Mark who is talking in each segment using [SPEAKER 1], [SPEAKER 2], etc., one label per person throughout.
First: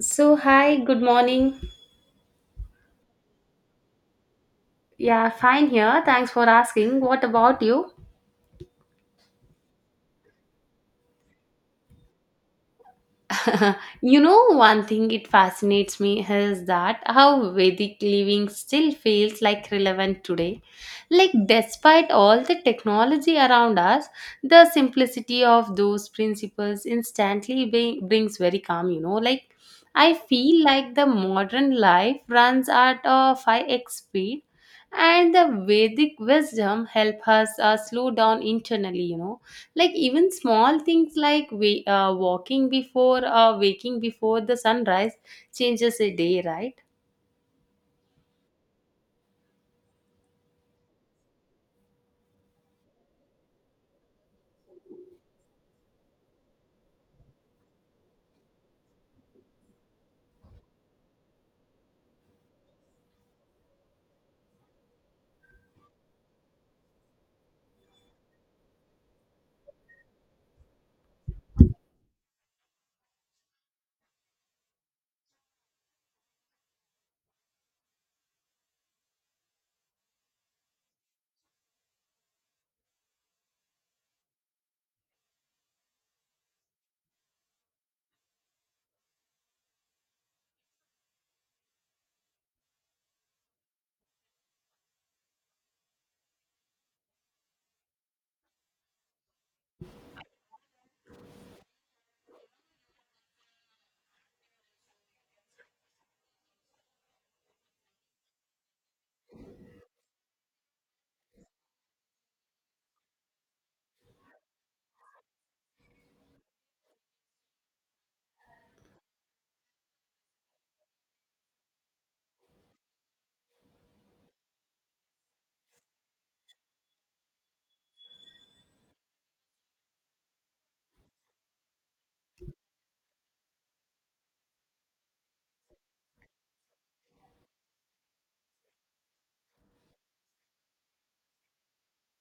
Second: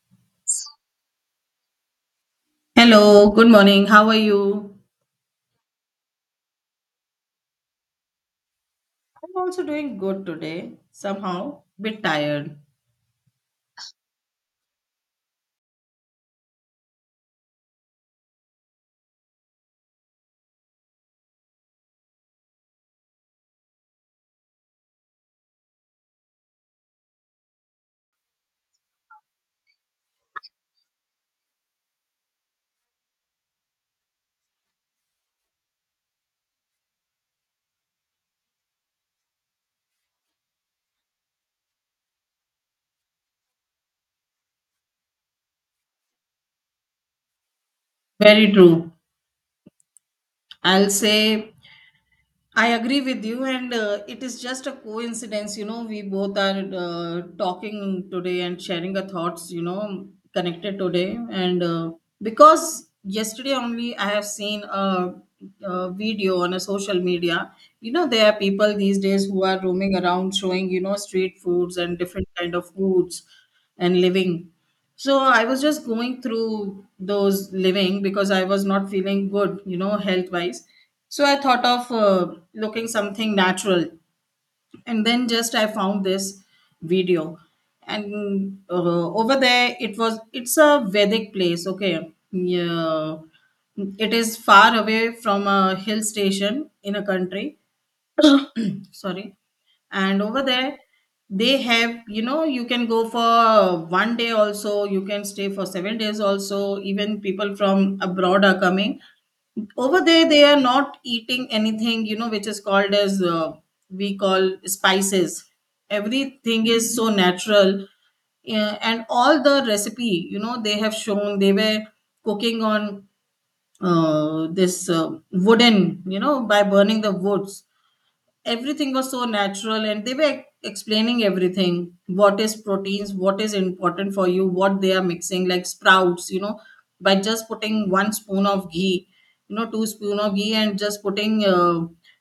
[SPEAKER 1] So, hi, good morning.
[SPEAKER 2] Hello, good morning. How are you?
[SPEAKER 1] Yeah, fine here. Thanks for asking. What about you?
[SPEAKER 2] I'm also doing good today. Somehow, bit tired.
[SPEAKER 1] One thing it fascinates me is that how Vedic living still feels like relevant today. Like, despite all the technology around us, the simplicity of those principles instantly brings very calm, you know. Like, I feel like the modern life runs at a 5x speed, and the Vedic wisdom help us slow down internally, you know, like even small things like we, walking before waking before the sunrise changes a day, right?
[SPEAKER 2] Very true. I'll say I agree with you, and it is just a coincidence. You know, we both are talking today and sharing our thoughts, you know, connected today. And because yesterday only I have seen a video on a social media. You know, there are people these days who are roaming around showing, you know, street foods and different kind of foods and living. So I was just going through those living because I was not feeling good, you know, health wise. So I thought of looking something natural, and then just I found this video. And over there it's a Vedic place. Okay, yeah, it is far away from a hill station in a country, sorry. And over there, they have, you know, you can go for 1 day also, you can stay for 7 days also. Even people from abroad are coming over there. They are not eating anything, you know, which is called as we call spices. Everything is so natural. Yeah, and all the recipe, you know, they have shown, they were cooking on this wooden, you know, by burning the woods. Everything was so natural, and they were explaining everything: what is proteins, what is important for you, what they are mixing, like sprouts, you know, by just putting one spoon of ghee, you know, two spoon of ghee, and just putting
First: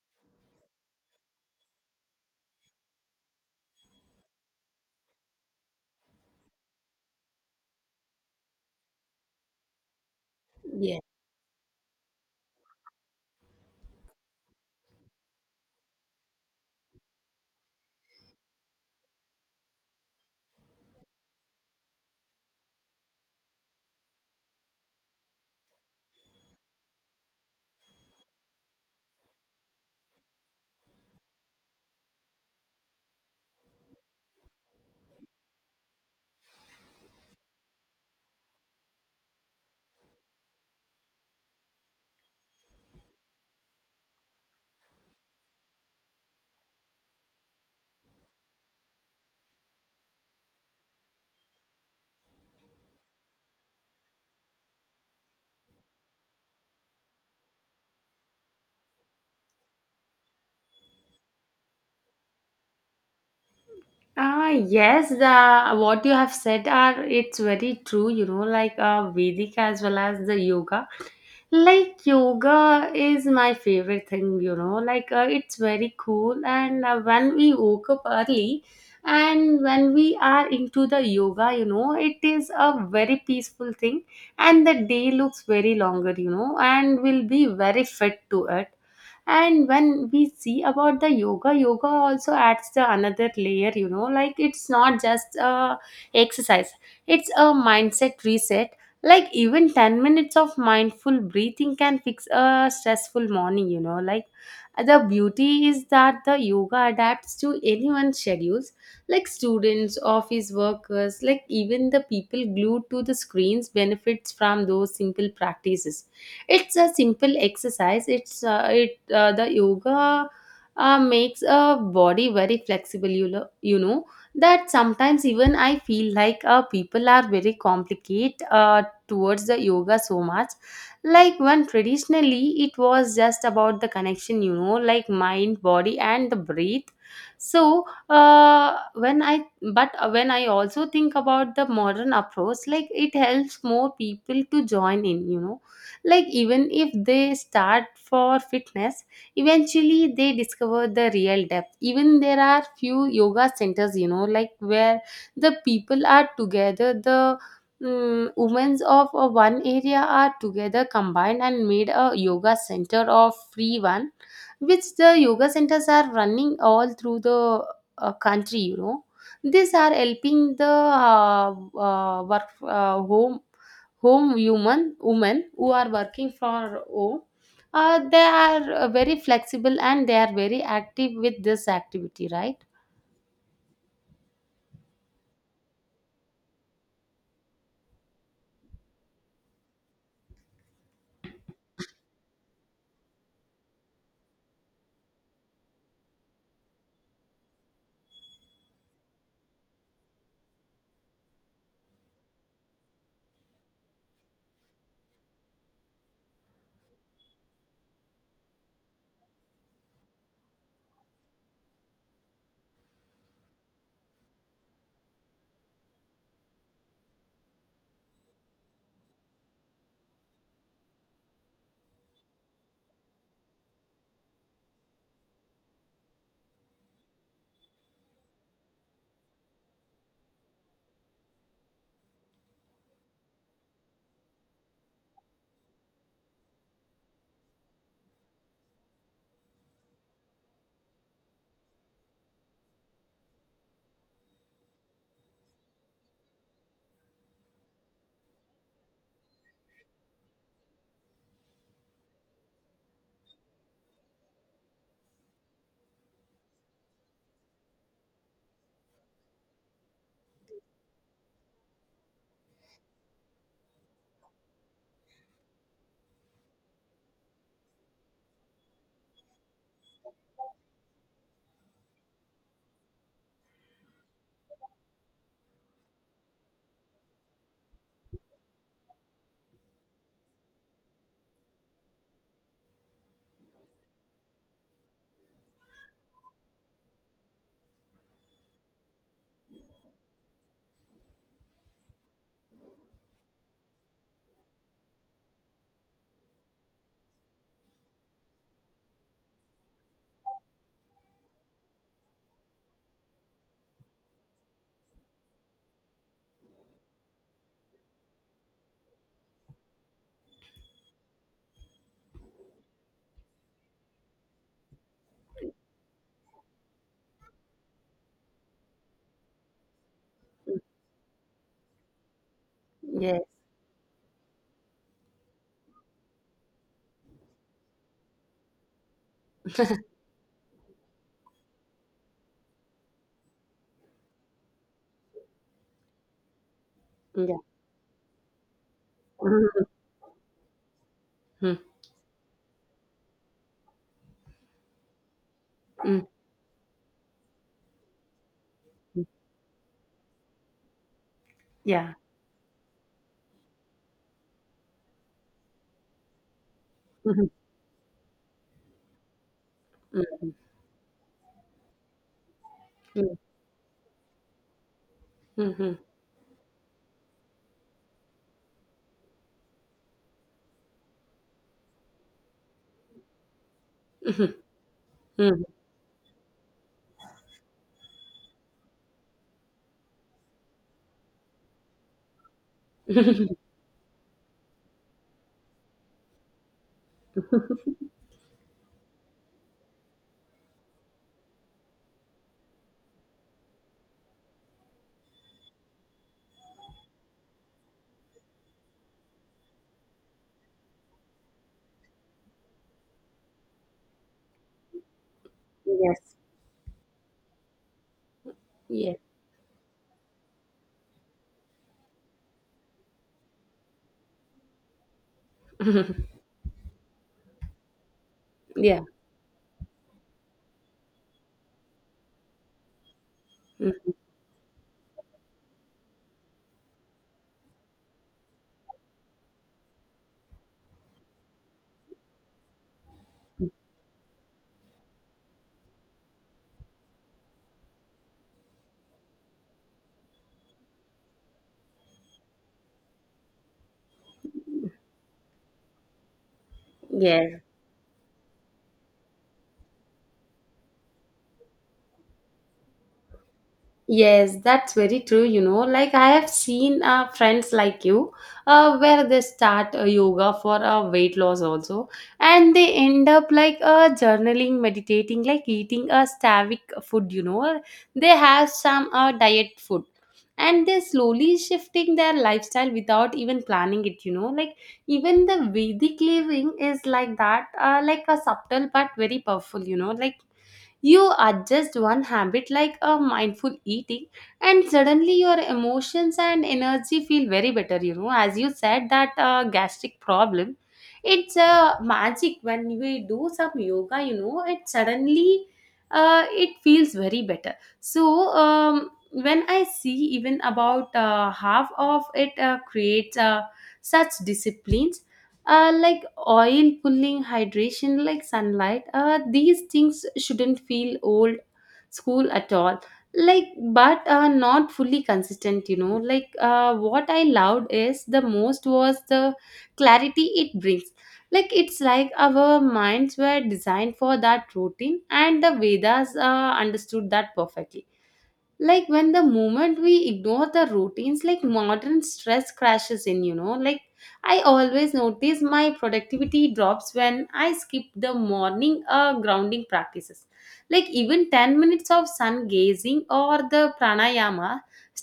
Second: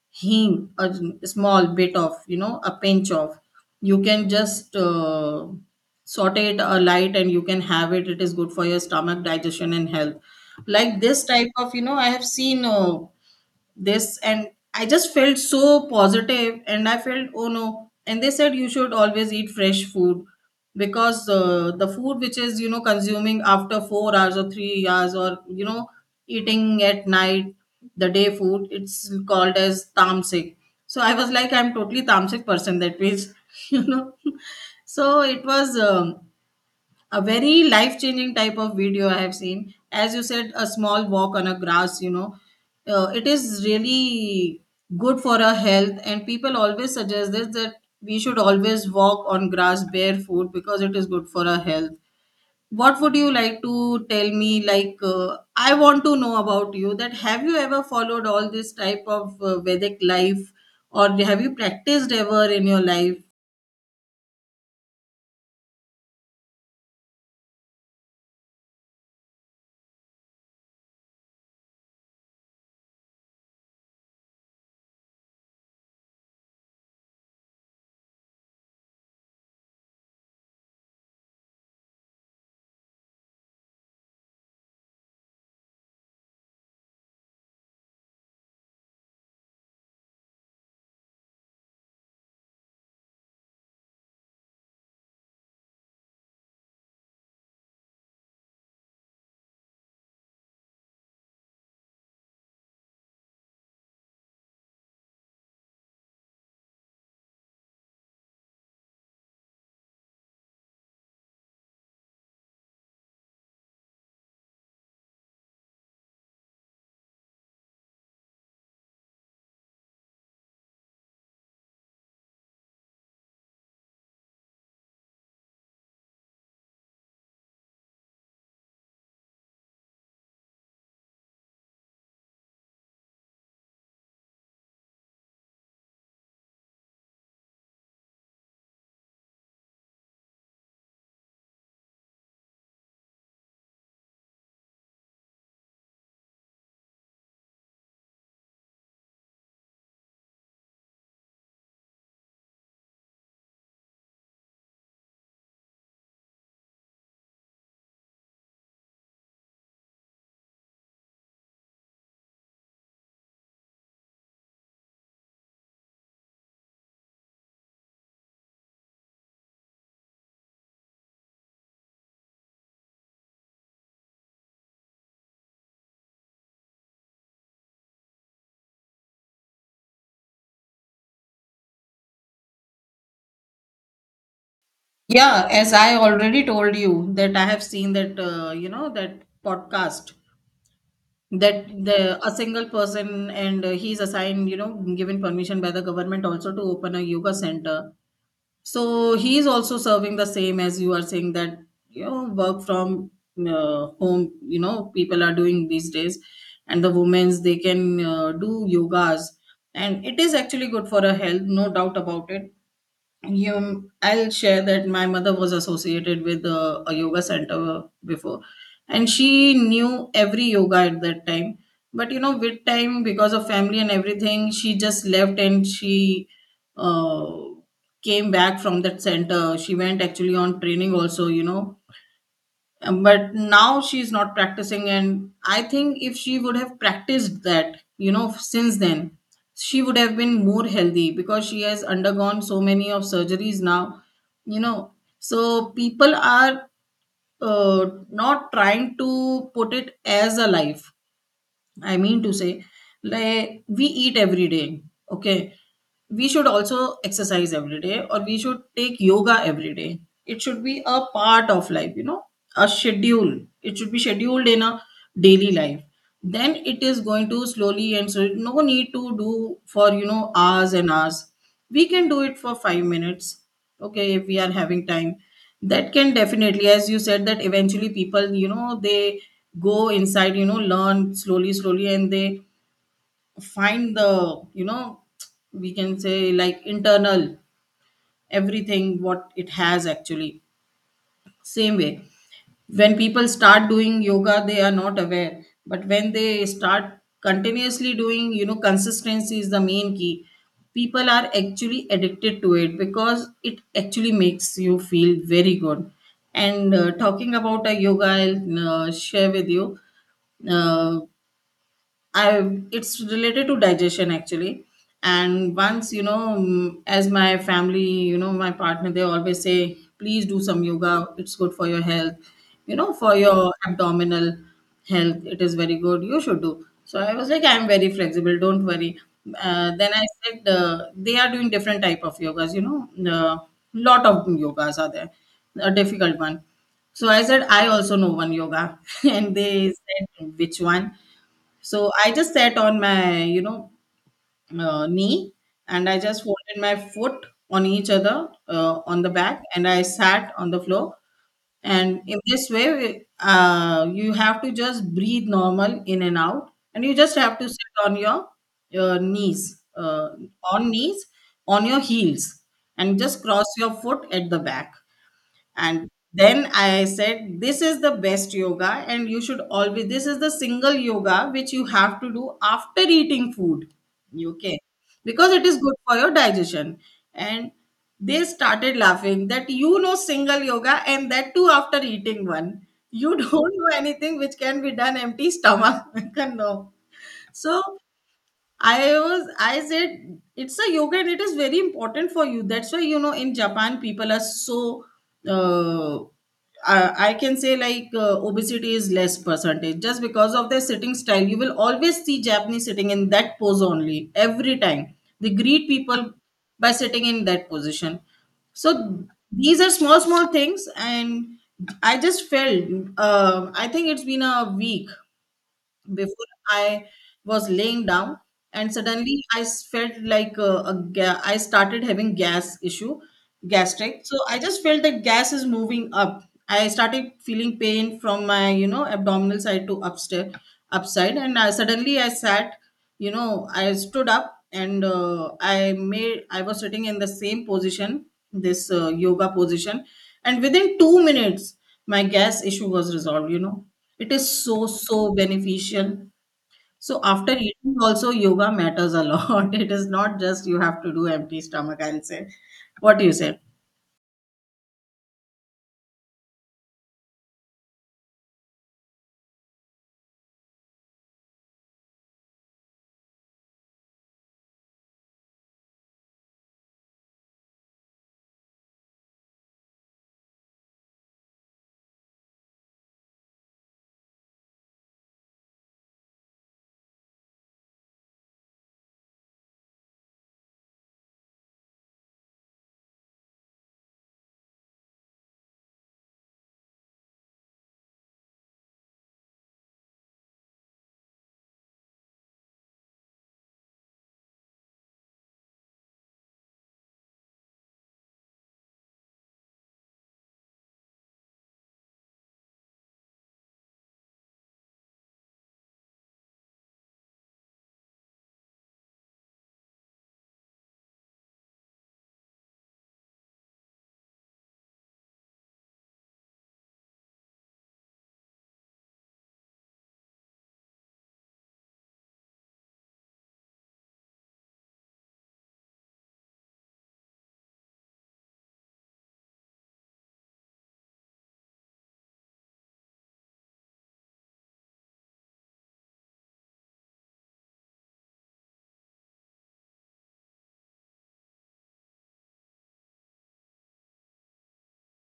[SPEAKER 2] hing, a small bit of, you know, a pinch of, you can just saute it a light, and you can have it. It is good for your stomach, digestion and health. Like
[SPEAKER 1] Yeah.
[SPEAKER 2] this type of, you know, I have seen this, and I just felt so positive. And I felt, oh no, and they said you should always eat fresh food because the food which is, you know, consuming after 4 hours or 3 hours, or you know, eating at night, the day food, it's called as tamasic. So I was like, I'm totally tamasic person, that means you know. So it was a very life changing type of video I have seen. As you said, a small walk on a grass, you know, it is really good for our health, and people always suggest this, that we should always walk on grass barefoot because it is good for our health. What would you like to tell me? Like, I want to know about you, that have you ever followed all this type of Vedic life, or have you practiced ever in your life?
[SPEAKER 1] Ah, yes, the What you have said are it's very true, you know, like Vedic as well as the yoga. Like yoga is my favorite thing, you know, like it's very cool, and when we woke up early and when we are into the yoga, you know, it is a very peaceful thing, and the day looks very longer, you know, and will be very fit to it. And when we see about the yoga, yoga also adds the another layer, you know, like it's not just a exercise, it's a mindset reset. Like even 10 minutes of mindful breathing can fix a stressful morning, you know. Like the beauty is that the yoga adapts to anyone's schedules, like students, office workers, like even the people glued to the screens benefits from those simple practices. It's a simple exercise. It's it The yoga makes a body very flexible, you know, that sometimes even I feel like people are very complicated towards the yoga so much, like when traditionally it was just about the connection, you know, like mind, body, and the breath. So uh, when i but when I also think about the modern approach, like it helps more people to join in, you know, like even if they start for fitness, eventually they discover the real depth. Even there are few yoga centers, you know, like where the people are together. Women of one area are together combined and made a yoga center of free one, which the yoga centers are running all through the country. You know, these are helping the work home home human women who are working for home. They are very flexible and they are very active with this activity, right?
[SPEAKER 2] Yeah, as I already told you that I have seen that, you know, that podcast, that the a single person, and he's assigned, you know, given permission by the government also to open a yoga center. So he is also serving the same as you are saying that, you know, work from home, you know, people are doing these days, and the women's, they can do yogas, and it is actually good for a health, no doubt about it. You, I'll share that my mother was associated with a yoga center before, and she knew every yoga at that time. But you know, with time, because of family and everything, she just left, and she uh, came back from that center. She went actually on training also, you know. But now she's not practicing, and I think if she would have practiced that, you know, since then, she would have been more healthy because she has undergone so many of surgeries now, you know. So people are uh, not trying to put it as a life. I mean to say, like we eat every day, okay, we should also exercise every day, or we should take yoga every day. It should be a part of life, you know, a schedule. It should be scheduled in a daily life. Then it is going to slowly, and so no need to do for, you know, hours and hours. We can do it for 5 minutes, okay, if we are having time. That can definitely, as you said, that eventually people, you know, they go inside, you know, learn slowly slowly, and they find the, you know, we can say like internal, everything what it has actually. Same way, when people start doing yoga, they are not aware, but when they start continuously doing, you know, consistency is the main key. People are actually addicted to it because it actually makes you feel very good. And talking about a yoga, I'll share with you uh, I it's related to digestion actually. And once you know, mm, as my family, you know, my partner, they always say, please do
[SPEAKER 1] Mm.
[SPEAKER 2] some yoga. It's good for your health. You know, for
[SPEAKER 1] Yes.
[SPEAKER 2] your abdominal health, it is very good. You should do. So I was like, I'm very flexible. Don't worry. Then I said, they are doing different type of yogas. You know, lot of yogas are there. A difficult one. So I
[SPEAKER 1] Yeah.
[SPEAKER 2] said, I also know one yoga. And
[SPEAKER 1] Mm,
[SPEAKER 2] they said, which one?
[SPEAKER 1] mm,
[SPEAKER 2] So I just sat on my, you know, knee, and I
[SPEAKER 1] mm,
[SPEAKER 2] just folded my foot on each other on
[SPEAKER 1] mm.
[SPEAKER 2] the back, and I sat on the floor.
[SPEAKER 1] Yeah.
[SPEAKER 2] And in this way, you have to just breathe normal in and out, and you just
[SPEAKER 1] Mhm.
[SPEAKER 2] have to sit on your knees, on knees, on your heels, and
[SPEAKER 1] Mhm.
[SPEAKER 2] just cross your foot at the back.
[SPEAKER 1] Mhm.
[SPEAKER 2] And then I said, this is the best yoga, and you should always, this is the single yoga which you have to do after eating food,
[SPEAKER 1] Mhm.
[SPEAKER 2] okay, because
[SPEAKER 1] Mhm.
[SPEAKER 2] it is good for your digestion. And they started laughing that, you know, single yoga, and that too after eating one. You don't know anything which can be done empty stomach. No. So I was, I said it's a yoga, and it is very important for you. That's why, you know, in Japan people are so uh, I can say like obesity is less percentage, just because of their sitting style. You will always see Japanese sitting in that pose only every time. They greet people
[SPEAKER 1] Yes.
[SPEAKER 2] by sitting in that position.
[SPEAKER 1] Yeah.
[SPEAKER 2] So these are small small things, and I just felt I think it's been a week before. I was laying down, and
[SPEAKER 1] Yeah.
[SPEAKER 2] suddenly felt like I started having gas issue,
[SPEAKER 1] Mhm.
[SPEAKER 2] gastric. So I just felt that gas is moving up. I started feeling pain from my, you know, abdominal side to upstairs, upside. And I, suddenly I sat, you know, I stood up, and I was sitting in the same position, this yoga position, and within 2 minutes my gas issue was resolved, you know. It is so so beneficial. So after
[SPEAKER 1] Yes.
[SPEAKER 2] eating also yoga matters a lot. It is not just you have to do empty stomach, I'll say. What do you say?
[SPEAKER 1] Yes, that's very true. You know, like I have seen friends like you where they start yoga for weight loss also, and they end up like journaling, meditating, like eating a stavic food. You know, they have some diet food, and they're slowly shifting their lifestyle without even planning it. You know, like even the Vedic living is like that, like a subtle but very powerful. You know, like you adjust one habit like a mindful eating, and suddenly your emotions and energy feel very better. You know, as you said, that gastric problem, it's a magic when we do some yoga. You know, it suddenly it feels very better. So when I see even about half of it creates such discipline, like oil pulling, hydration, like sunlight, these things shouldn't feel old school at all. Like but not fully consistent, you know, like what I loved is the most was the clarity it brings. Like it's like our minds were designed for that routine, and the vedas understood that perfectly. Like when the moment we ignore the routines, like modern stress crashes in, you know. Like I always notice my productivity drops when I skip the morning grounding practices. Like even 10 minutes of sun gazing or the pranayama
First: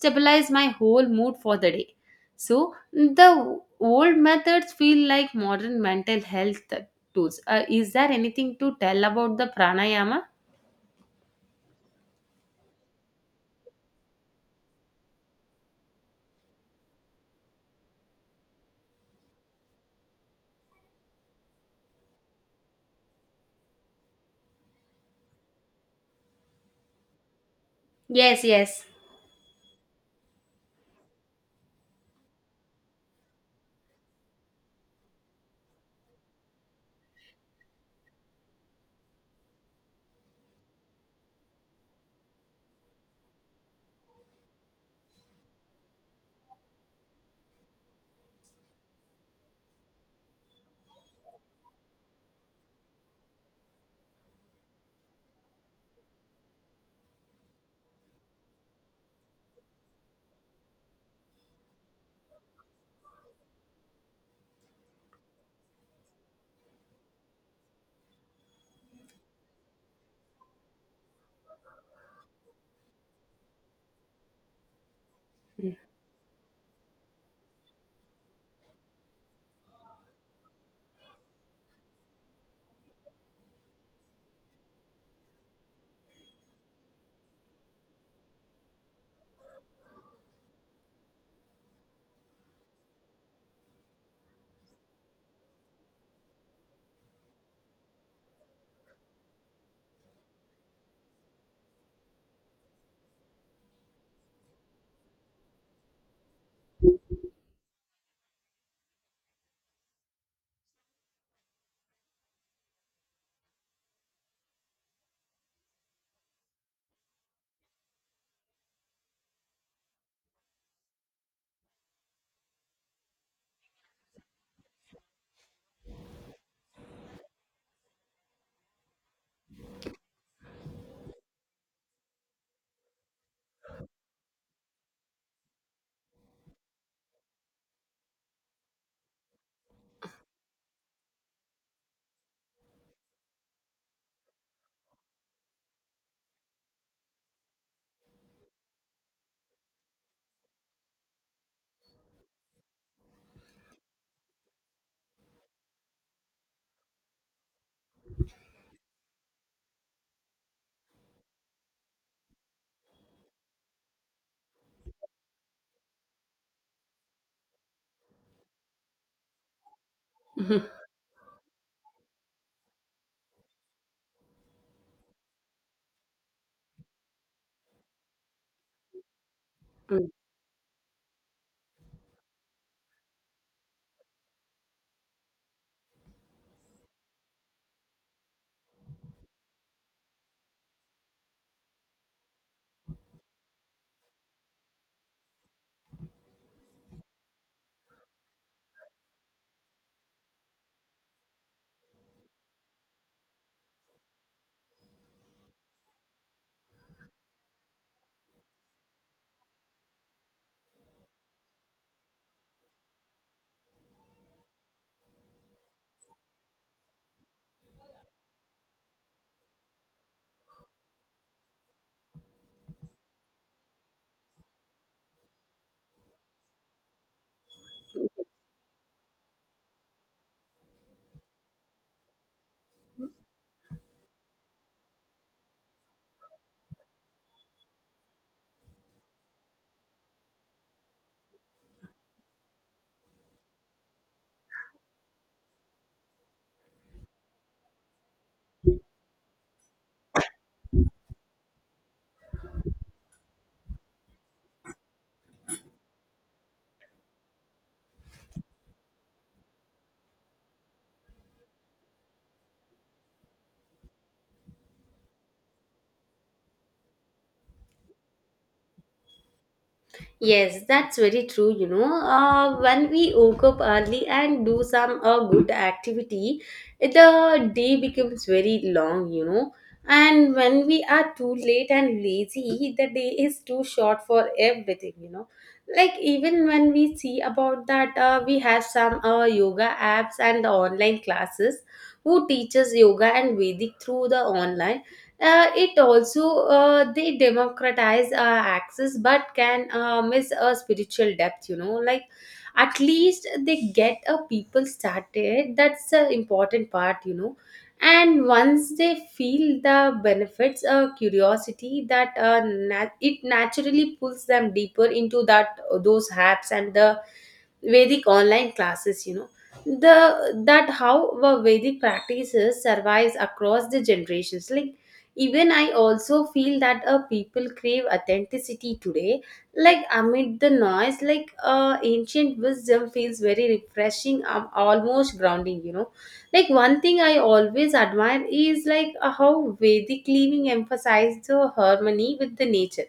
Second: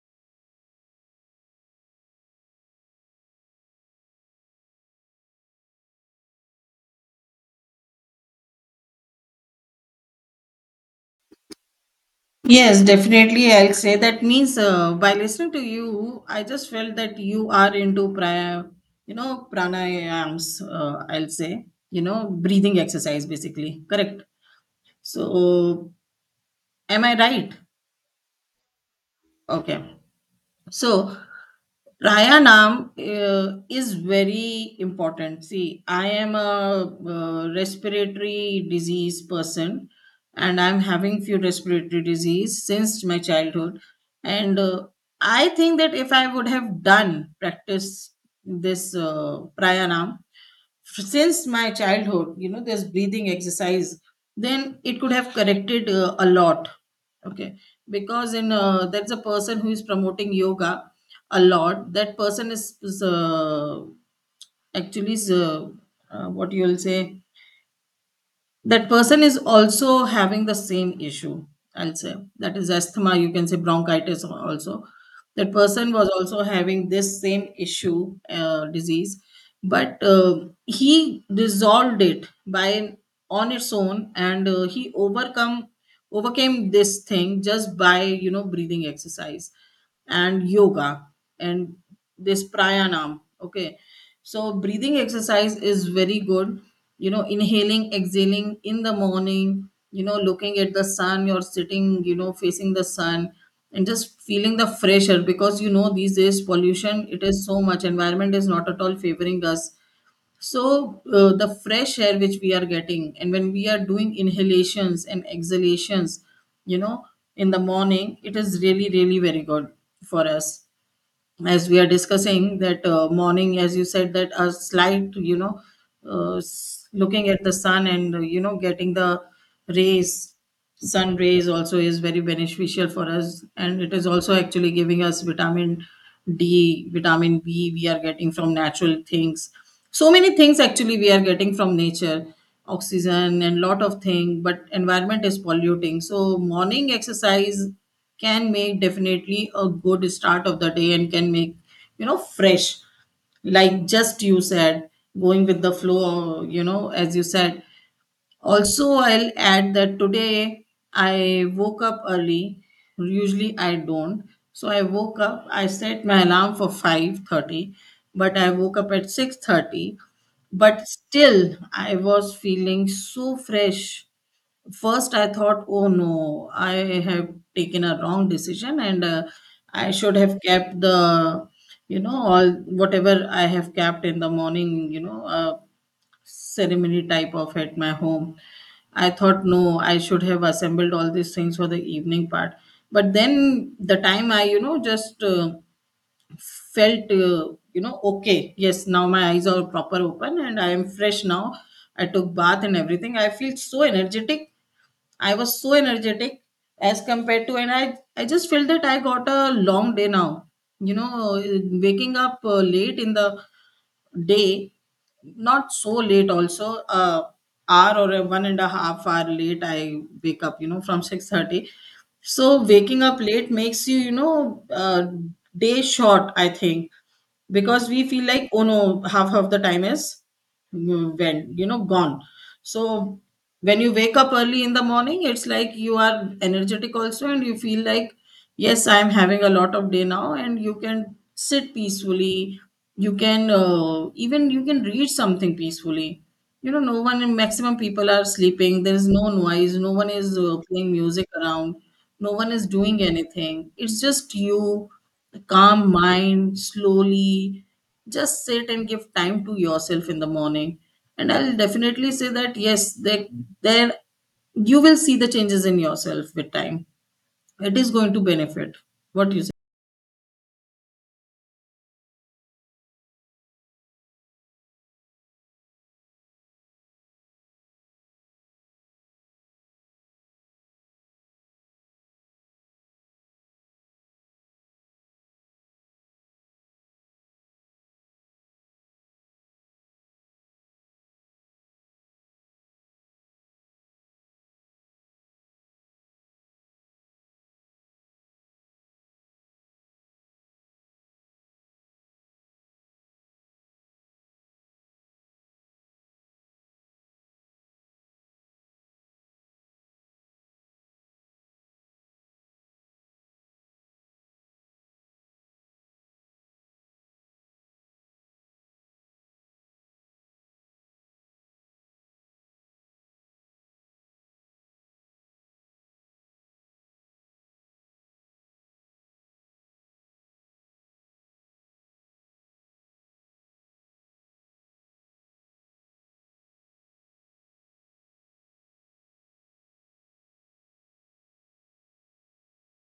[SPEAKER 1] stabilize my whole mood for the day. So the old methods feel like modern mental health tools. Is there anything to tell about the pranayama?
[SPEAKER 2] Yes, definitely. I'll say, that means, by listening to you, I just felt that you are into you know, pranayams. I'll say, you know, breathing exercise basically. Correct. So, am I right?
[SPEAKER 1] Yes, yes.
[SPEAKER 2] Okay. So pranayam is very important. See, I am a respiratory disease person, and I'm having few respiratory disease since my childhood. And I think that if I would have done practice this pranayam, since my childhood, you know, this breathing exercise, then it could have corrected a lot. Okay, because in that's a person who is promoting yoga a lot. That person actually is, uh, what you will say, that person is also having the same issue. I'll say that is asthma, you can say bronchitis also. That person was also having this same issue, disease. But he resolved it by on its own, and he overcome overcame this thing just by, you know, breathing exercise and yoga and this pranayam. Okay, so breathing exercise is very good, you know, inhaling, exhaling in the morning, you know, looking at the sun, you're sitting, you know, facing the sun and just feeling the fresh air, because you know these days pollution, it is so much, environment is not at all favoring us. So the fresh air which we are getting, and when we are doing inhalations and exhalations, you know, in the morning, it is really really very good for us. As we are discussing that morning, as you said, that a slight, you know, looking at the sun and, you know, getting the rays, sun rays also is very beneficial for us, and it is also actually giving us vitamin D, vitamin B, we are getting from natural things. So many things actually we are getting from nature, oxygen and lot of thing, but environment is polluting. So morning exercise can make definitely a good start of the day and can make, you know, fresh, like just you said, going with the flow, you know, as you said. Also, I'll add that today I woke up early. Usually I don't. So I woke up, I set my alarm for 5:30, but I woke up at 6:30. But still I was feeling so fresh. First I thought, "Oh no, I have taken a wrong decision, and I should have kept the, you know, all whatever I have kept in the morning, ceremony type of at my home." I thought, no, I should have assembled all these things for the evening part. But then the time I, you know, just felt, okay, yes, now my eyes are proper open and I am fresh now. I took bath and everything. I feel so energetic. I was so energetic as compared to, and I just felt that I got a long day now. You know, waking up late in the day, not so late also, uh, hour or a 1.5 hour late I wake up, you know, from 6:30. So waking up late makes you, you know, day short, I think, because we feel like, oh no, half of the time is when you know gone. So when you wake up early in the morning, it's like you are energetic also, and you feel like yes, I am having a lot of day now, and you can sit peacefully. You can, even you can read something peacefully. You know, no one, maximum people are sleeping, there is no noise, no one is playing music around, no one is doing anything, it's just you, a calm mind. Slowly just sit and give time to yourself in the morning, and I'll definitely say that yes, there you will see the changes in yourself with time. It is going to benefit. What do you say?
[SPEAKER 1] Yes, that's very true. You know, when we woke up early and do some good activity, the day becomes very long, you know. And when we are too late and lazy, the day is too short for everything, you know. Like, even when we see about that, we have some yoga apps and online classes who teaches yoga and Vedic through the online, it also they democratize access, but can miss a spiritual depth, you know, like at least they get a people started, that's the important part, you know. And once they feel the benefits, curiosity that it naturally pulls them deeper into that, those apps and the Vedic online classes, you know, the that how the Vedic practices survives across the generations. Like even I also feel that people crave authenticity today. Like amid the noise, like ancient wisdom feels very refreshing, almost grounding. You know, like one thing I always admire is like how Vedic living emphasized the harmony with the nature,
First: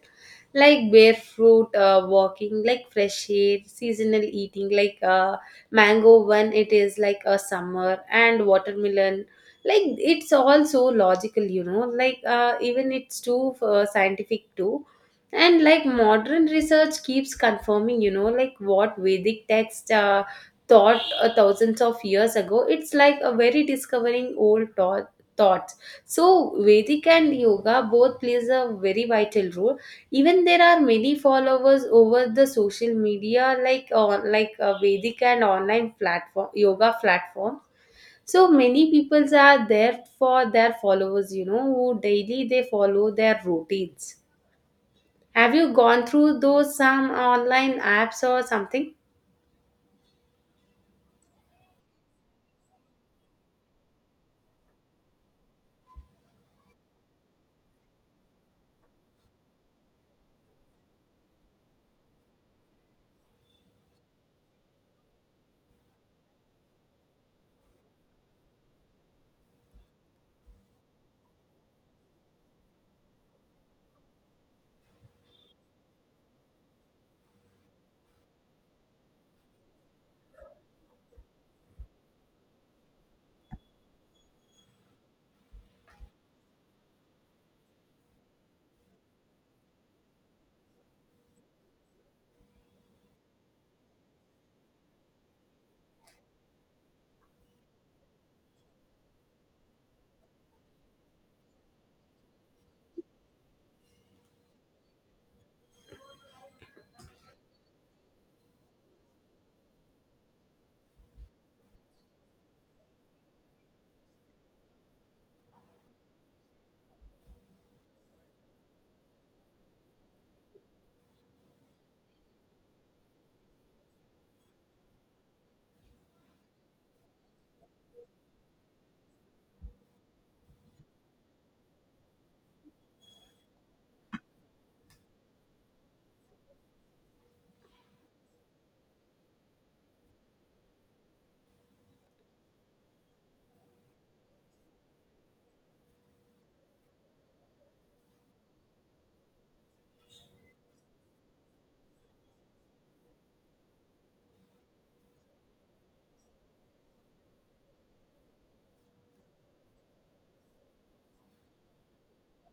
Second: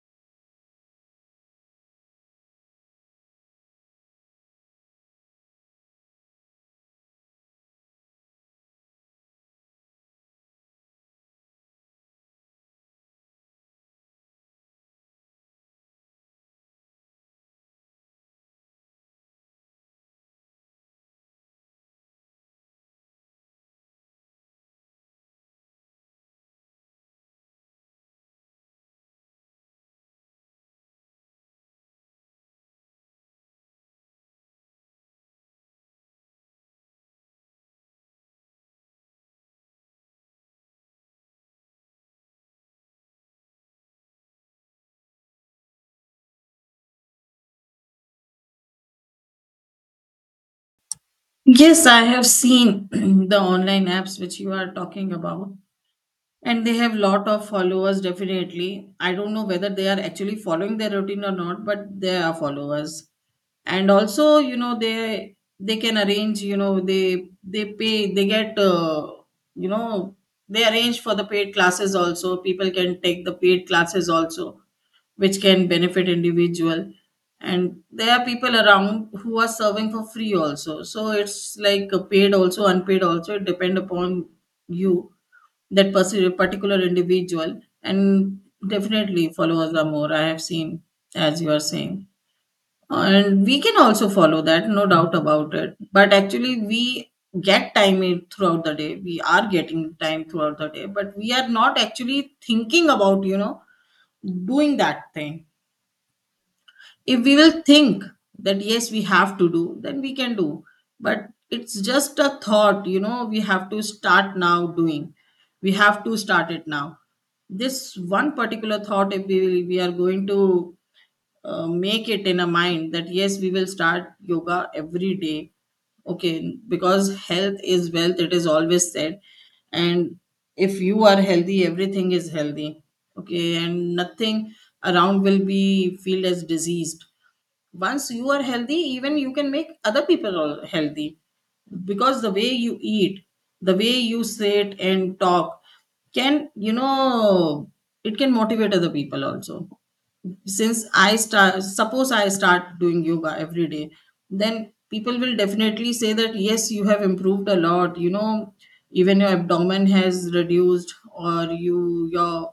[SPEAKER 1] like bare fruit walking, like fresh air, seasonal eating, like mango when it is like a summer, and watermelon. Like it's all so logical, you know, like even it's too scientific too, and like modern research keeps confirming, you know, like what vedic text thought thousands of years ago. It's like a very discovering old thoughts. So vedic and yoga both plays a very vital role. Even there are many followers over the social media, like on like a Vedic and online platform, yoga platform. So many people are there for their followers, you know, who daily they follow their routines. Have you gone through those some online apps or something?
[SPEAKER 2] Yes, I have seen the online apps which you are talking about, and they have lot of followers, definitely. I don't know whether they are actually following their routine or not, but they are followers. And also, you know, they can arrange, you know, they pay, they get, you know they arrange for the paid classes also. People can take the paid classes also, which can benefit individual. And there are people around who are serving for free also. So it's like a paid also, unpaid also, it depend upon you, that persi particular individual, and definitely followers are more, I have seen, as you are saying. And we can also follow that, no doubt about it. But actually, we get time in- throughout the day. We are getting time throughout the day, but we are not actually thinking about, you know, doing that thing. If we will think that yes, we have to do, then we can do. But it's just a thought, you know, we have to start now doing, we have to start it now. This one particular thought, if we will, we are going to make it in a mind that yes, we will start yoga every day. Okay, because health is wealth, it is always said. And if you are healthy, everything is healthy. Okay, and nothing around will be feel as diseased. Once you are healthy, even you can make other people all healthy, because the way you eat, the way you sit and talk can, you know, it can motivate other people also. Since I start suppose I start doing yoga every day, then people will definitely say that yes, you have improved a lot, you know, even your abdomen has reduced, or your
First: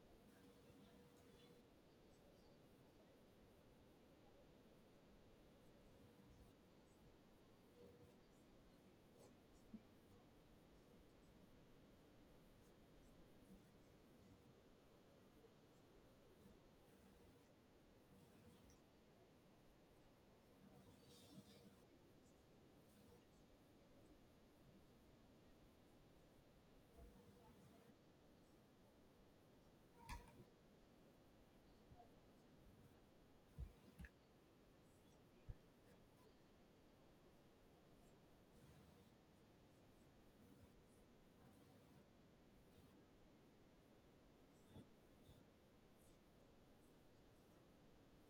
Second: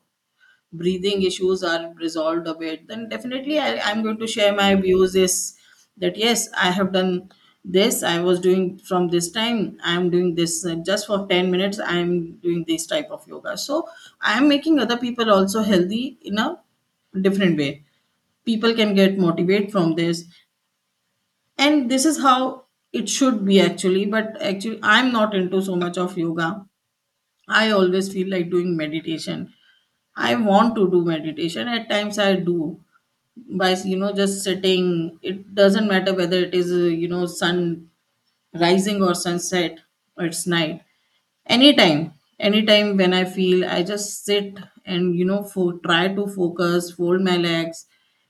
[SPEAKER 2] breathing issues are resolved a bit, then definitely I'm going to share my views is that yes, I have done this, I was doing from this time, I'm doing this, just for 10 minutes I'm doing this type of yoga. So I'm making other people also healthy in a different way. People can get motivated from this, and this is how it should be actually. But actually, I'm not into so much of yoga. I always feel like doing meditation. I want to do meditation. At times I do, by, you know, just sitting. It doesn't matter whether it is, sun rising or sunset, or it's night. Anytime, anytime when I feel I just sit and, you know, try to focus, fold my legs,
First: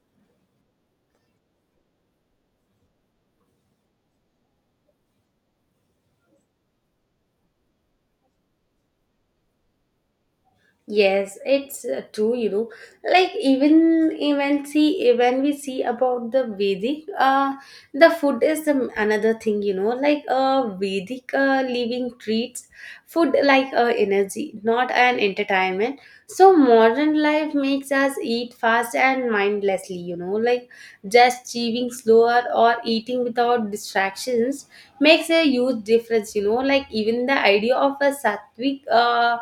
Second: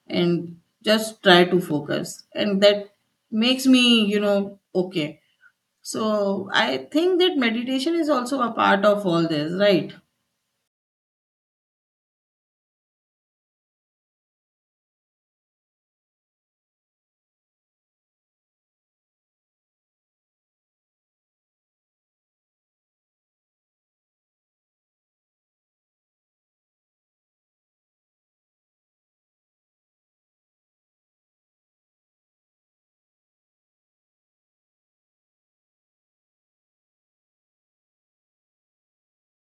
[SPEAKER 2] and just try to focus, and that makes me, you know, okay. So I think that meditation is also a part of all this, right?
[SPEAKER 1] Yes, it's true, you know. Like even see when we see about the Vedic, the food is the, another thing, you know. Like Vedic living treats food like energy, not an entertainment. So modern life makes us eat fast and mindlessly, you know. Like just chewing slower or eating without distractions makes a huge difference, you know. Like even the idea of a sattvic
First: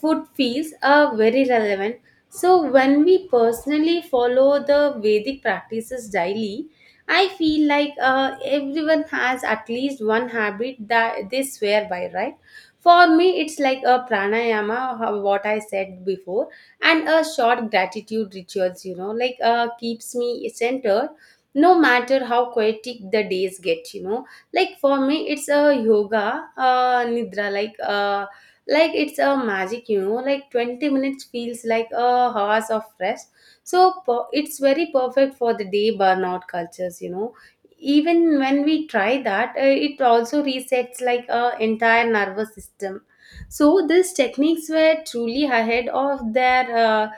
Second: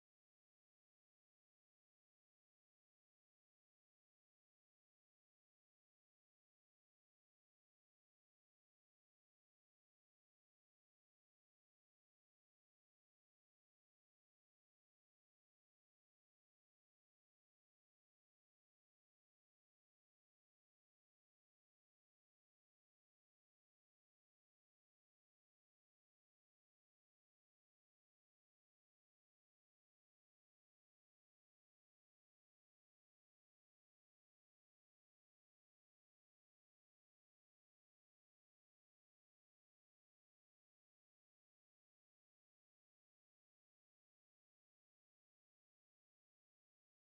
[SPEAKER 1] food feels are very relevant. So, when we personally follow the Vedic practices daily, I feel like everyone has at least one habit that they swear by, right? For me, it's like a pranayama, what I said before, and a short gratitude rituals, you know, like keeps me centered no matter how chaotic the days get, you know. Like for me, it's a yoga, nidra, like. Like it's a magic, you know, like 20 minutes feels like a hours of rest. So it's very perfect for the day burnout cultures, you know. Even when we try that, it also resets like our entire nervous system. So these techniques were truly ahead of their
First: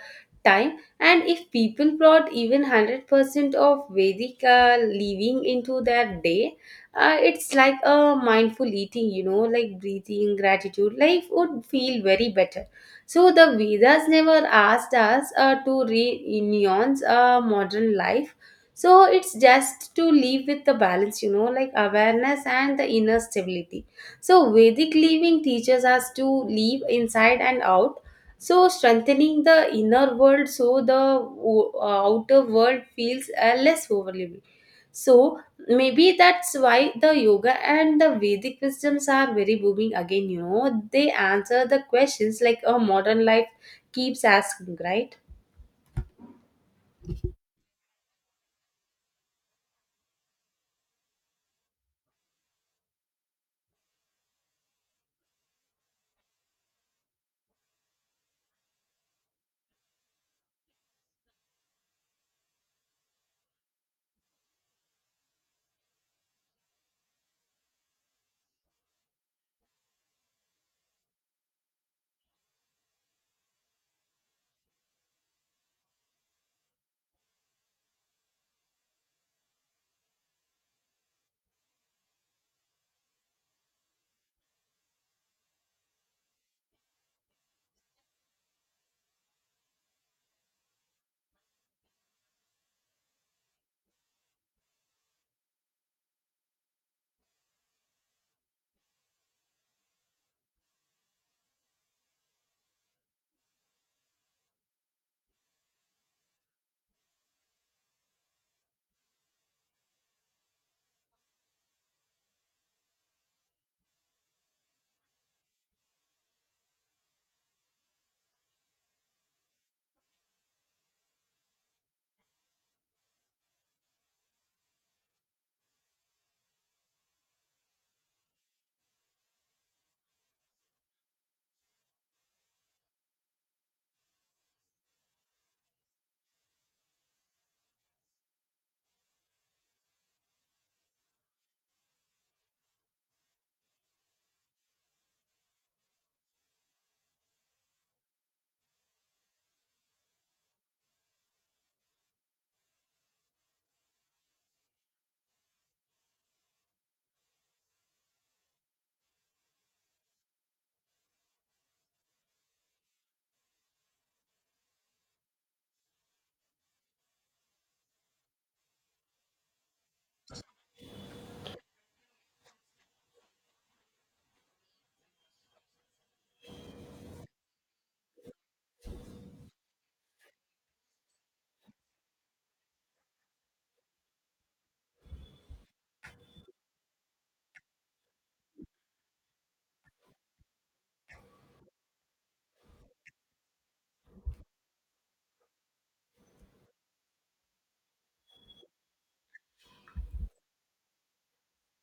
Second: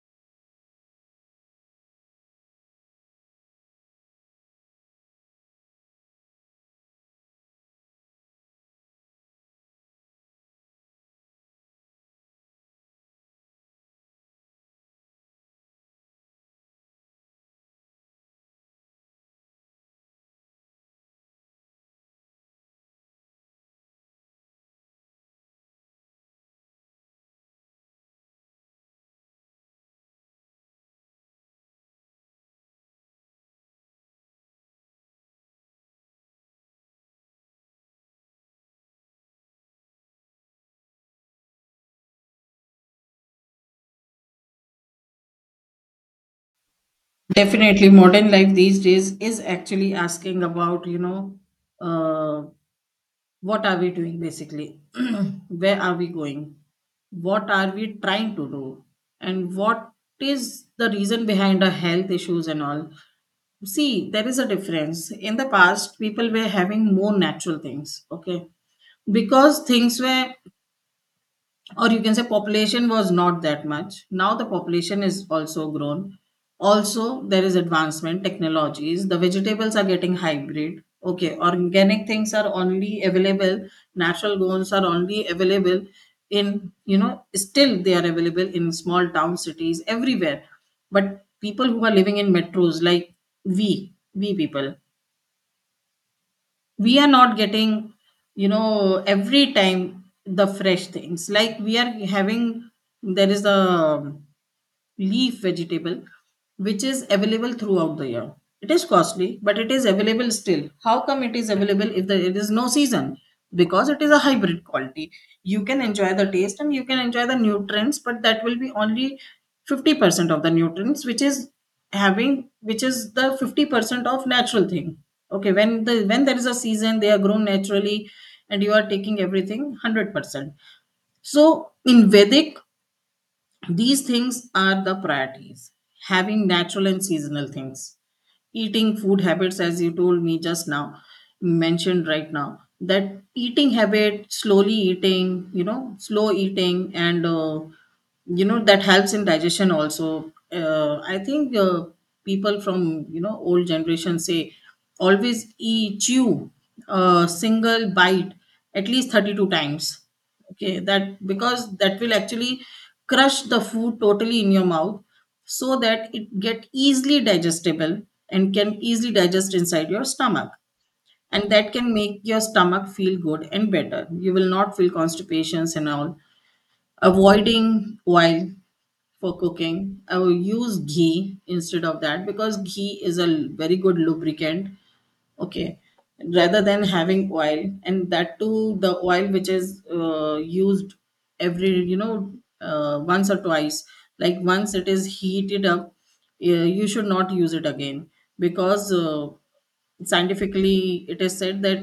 [SPEAKER 1] time. And if people brought even 100% of vedic living into their day, it's like a mindful eating, you know, like breathing, gratitude, life would feel very better. So the vedas never asked us to re-nuance modern life. So it's just to live with the balance, you know, like awareness and the inner stability. So vedic living teaches us to live inside and out, so strengthening the inner world so the outer world feels less overwhelming. So maybe that's why the yoga and the Vedic wisdoms are very booming again, you know. They answer the questions like a modern life keeps asking, right?
[SPEAKER 2] Definitely, modern life these days is actually asking about, you know, uh, what are we doing basically? Where are we going? What are we trying to do? And what is the reason behind our health issues and all? See, there is a difference. In the past, people were having more natural things, okay? Because things were, or you can say, population was not that much. Now the population is also grown. Also there is advancement technologies, the vegetables are getting hybrid. Okay, organic things are only available, natural grows are only available in, you know, still they are available in small town cities everywhere. But people who are living in metros like we people, we are not getting, you know, every time the fresh things like we are having. There is a leaf vegetable which is available throughout the year. It is costly, but it is available. Still, how come it is available if there is no season? Because it is a hybrid quality. You can enjoy the taste and you can enjoy the nutrients, but that will be only 50% of the nutrients which is having, which is the 50% of natural thing. Okay, when there is a season, they are grown naturally, and you are taking everything 100%. So in vedic, these things are the priorities: having natural and seasonal things, eating food habits, as you told me just now, mentioned right now, that eating habit, slowly eating, you know, slow eating, and you know that helps in digestion also. I think, people from, you know, old generation say always eat, chew a single bite at least 32 times. Okay, that, because that will actually crush the food totally in your mouth, so that it get easily digestible and can easily digest inside your stomach, and that can make your stomach feel good and better. You will not feel constipations and all. Avoiding oil for cooking, I will use ghee instead of that, because ghee is a very good lubricant, okay, rather than having oil. And that too the oil which is used every, you know, once or twice, like once it is heated up, you should not use it again, because scientifically it is said that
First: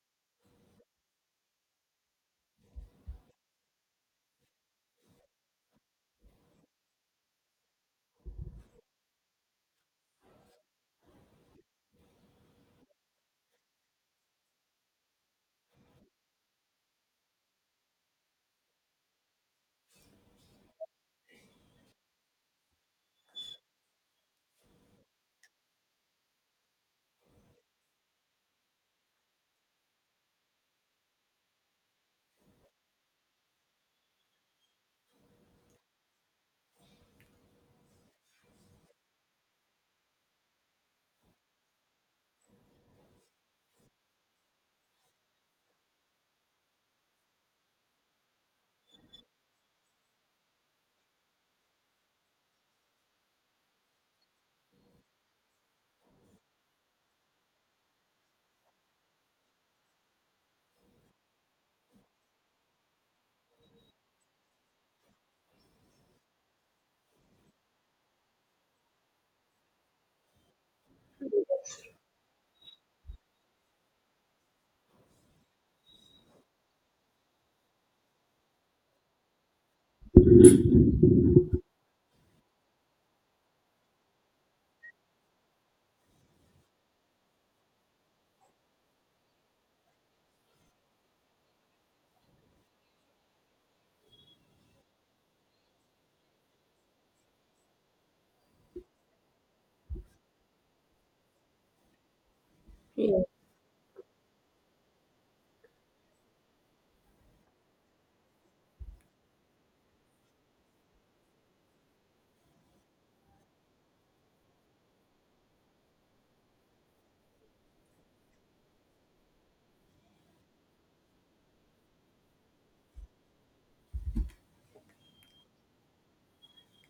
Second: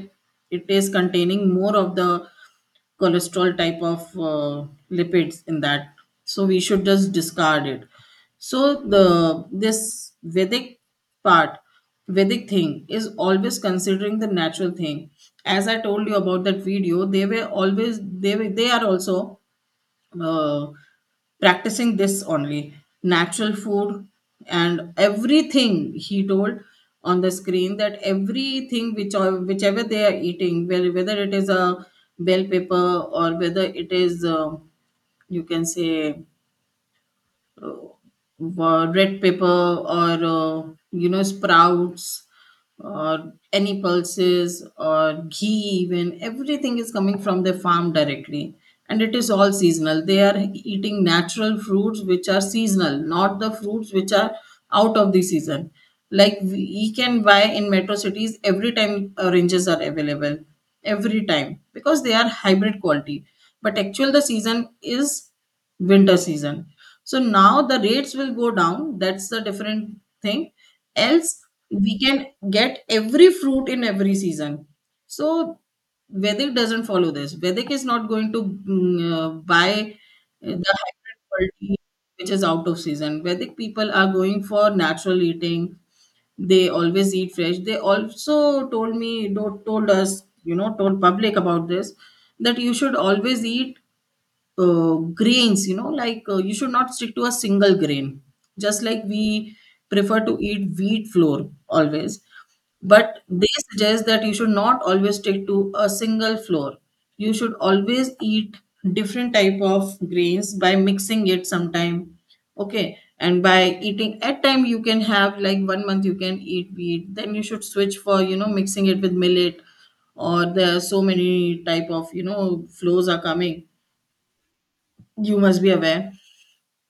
[SPEAKER 2] it is containing more of the cholesterol type of lipids in that. So we should just discard it. So the this vedic part, vedic thing is always considering the natural thing. As I told you about that video, they were always they were, they are also, uh, practicing this only natural food, and everything he told on the screen, that everything which, or whichever they are eating, whether it is a bell pepper, or whether it is, you can say, red pepper, or you know, sprouts, or any pulses or ghee, even everything is coming from the farm directly, and it is all seasonal. They are eating natural fruits which are seasonal, not the fruits which are out of the season. Like we can buy in metro cities every time, oranges are available every time, because they are hybrid quality. But actual the season is winter season. So now the rates will go down, that's the different thing. Else we can get every fruit in every season. So vedic doesn't follow this. Vedic is not going to buy the hybrid quality which is out of season. Vedic people are going for natural eating. They always eat fresh. They also told me, told us, you know, told public about this, that you should always eat, uh, grains, you know, like, you should not stick to a single grain. Just like we prefer to eat wheat flour always, but they suggest that you should not always stick to a single flour. You should always eat different type of grains by mixing it sometime. Okay, and by eating at time, you can have like one month you can eat wheat, then you should switch for, you know, mixing it with millet, or there are so many type of, you know, flows are coming, you must be aware.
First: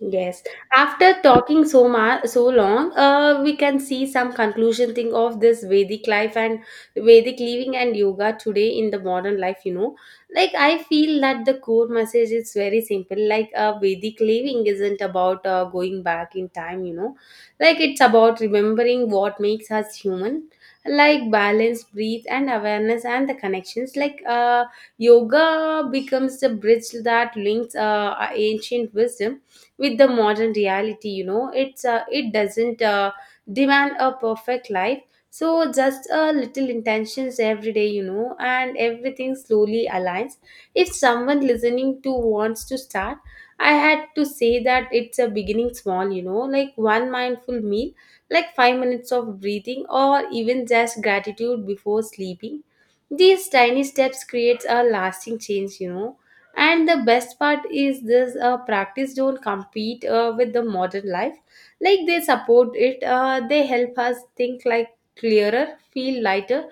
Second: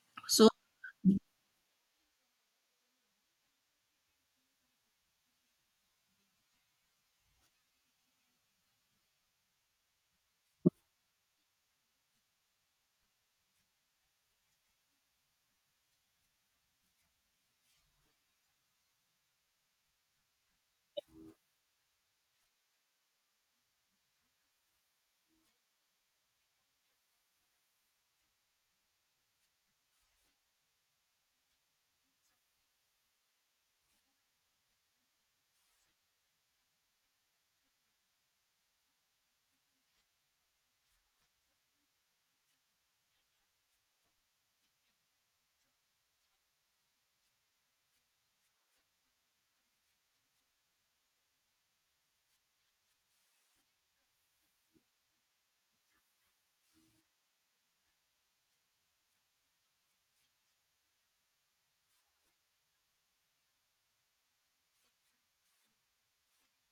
[SPEAKER 1] Yes.
[SPEAKER 2] So,
[SPEAKER 1] After talking so much, so long, we can see some conclusion thing of this Vedic life and Vedic living and yoga today in the modern life. You know, like I feel that the core message is very simple. Like Vedic living isn't about going back in time. You know, like it's about remembering what makes us human, like balance, breathe, and awareness, and the connections. Like yoga becomes the bridge that links ancient wisdom with the modern reality. You know, it doesn't demand a perfect life. So just a little intentions every day, you know, and everything slowly aligns. If someone listening to wants to start, I had to say that it's a beginning small, you know, like one mindful meal, like 5 minutes of breathing, or even just gratitude before sleeping. These tiny steps creates a lasting change, you know. And the best part is this practice don't compete with the modern life. Like they support it, they help us think like clearer, feel lighter,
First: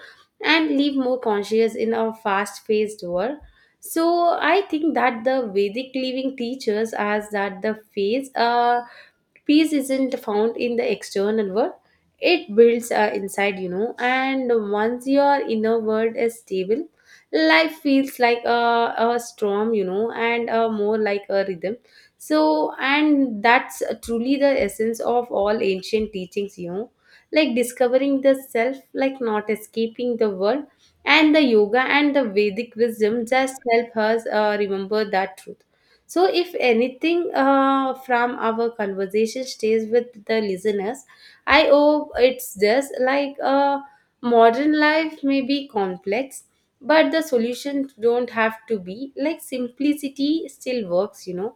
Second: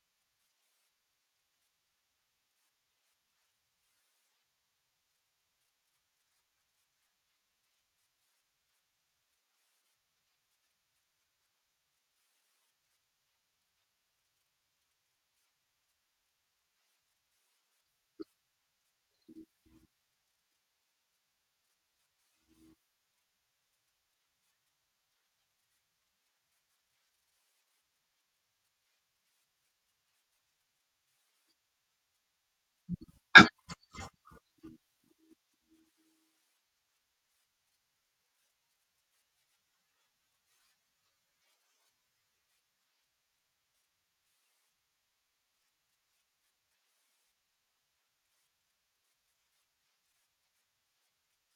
[SPEAKER 1] and live more conscious in our fast paced world. So I think that the vedic living teaches us that the phase, peace isn't found in the external world. It builds inside, you know. And once your inner world is stable, life feels like a storm, you know, and more like a rhythm. So and that's truly the essence of all ancient teachings, you know, like discovering the self, like not escaping the world. And the yoga and the vedic wisdom just help us remember that truth. So if anything from our conversation stays with the listeners, I hope it's just like, modern life may be complex, but the solutions don't have to be. Like simplicity still works, you know.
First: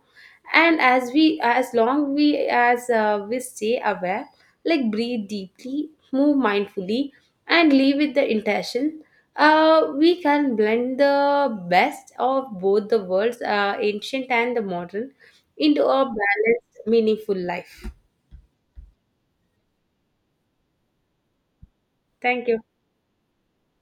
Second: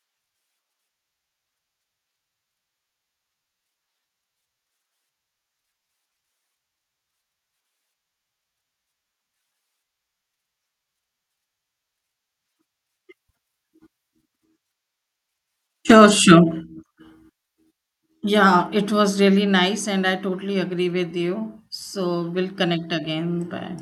[SPEAKER 1] And as we as long we as we stay aware, like breathe deeply, move mindfully, and live with the intention, we can blend the best of both the worlds, ancient and the modern, into a
[SPEAKER 2] sure, sure,
[SPEAKER 1] balanced meaningful life.
[SPEAKER 2] yeah, it was really nice, and I totally agree with you. So,
[SPEAKER 1] Thank
[SPEAKER 2] we'll
[SPEAKER 1] you.
[SPEAKER 2] connect again. Bye.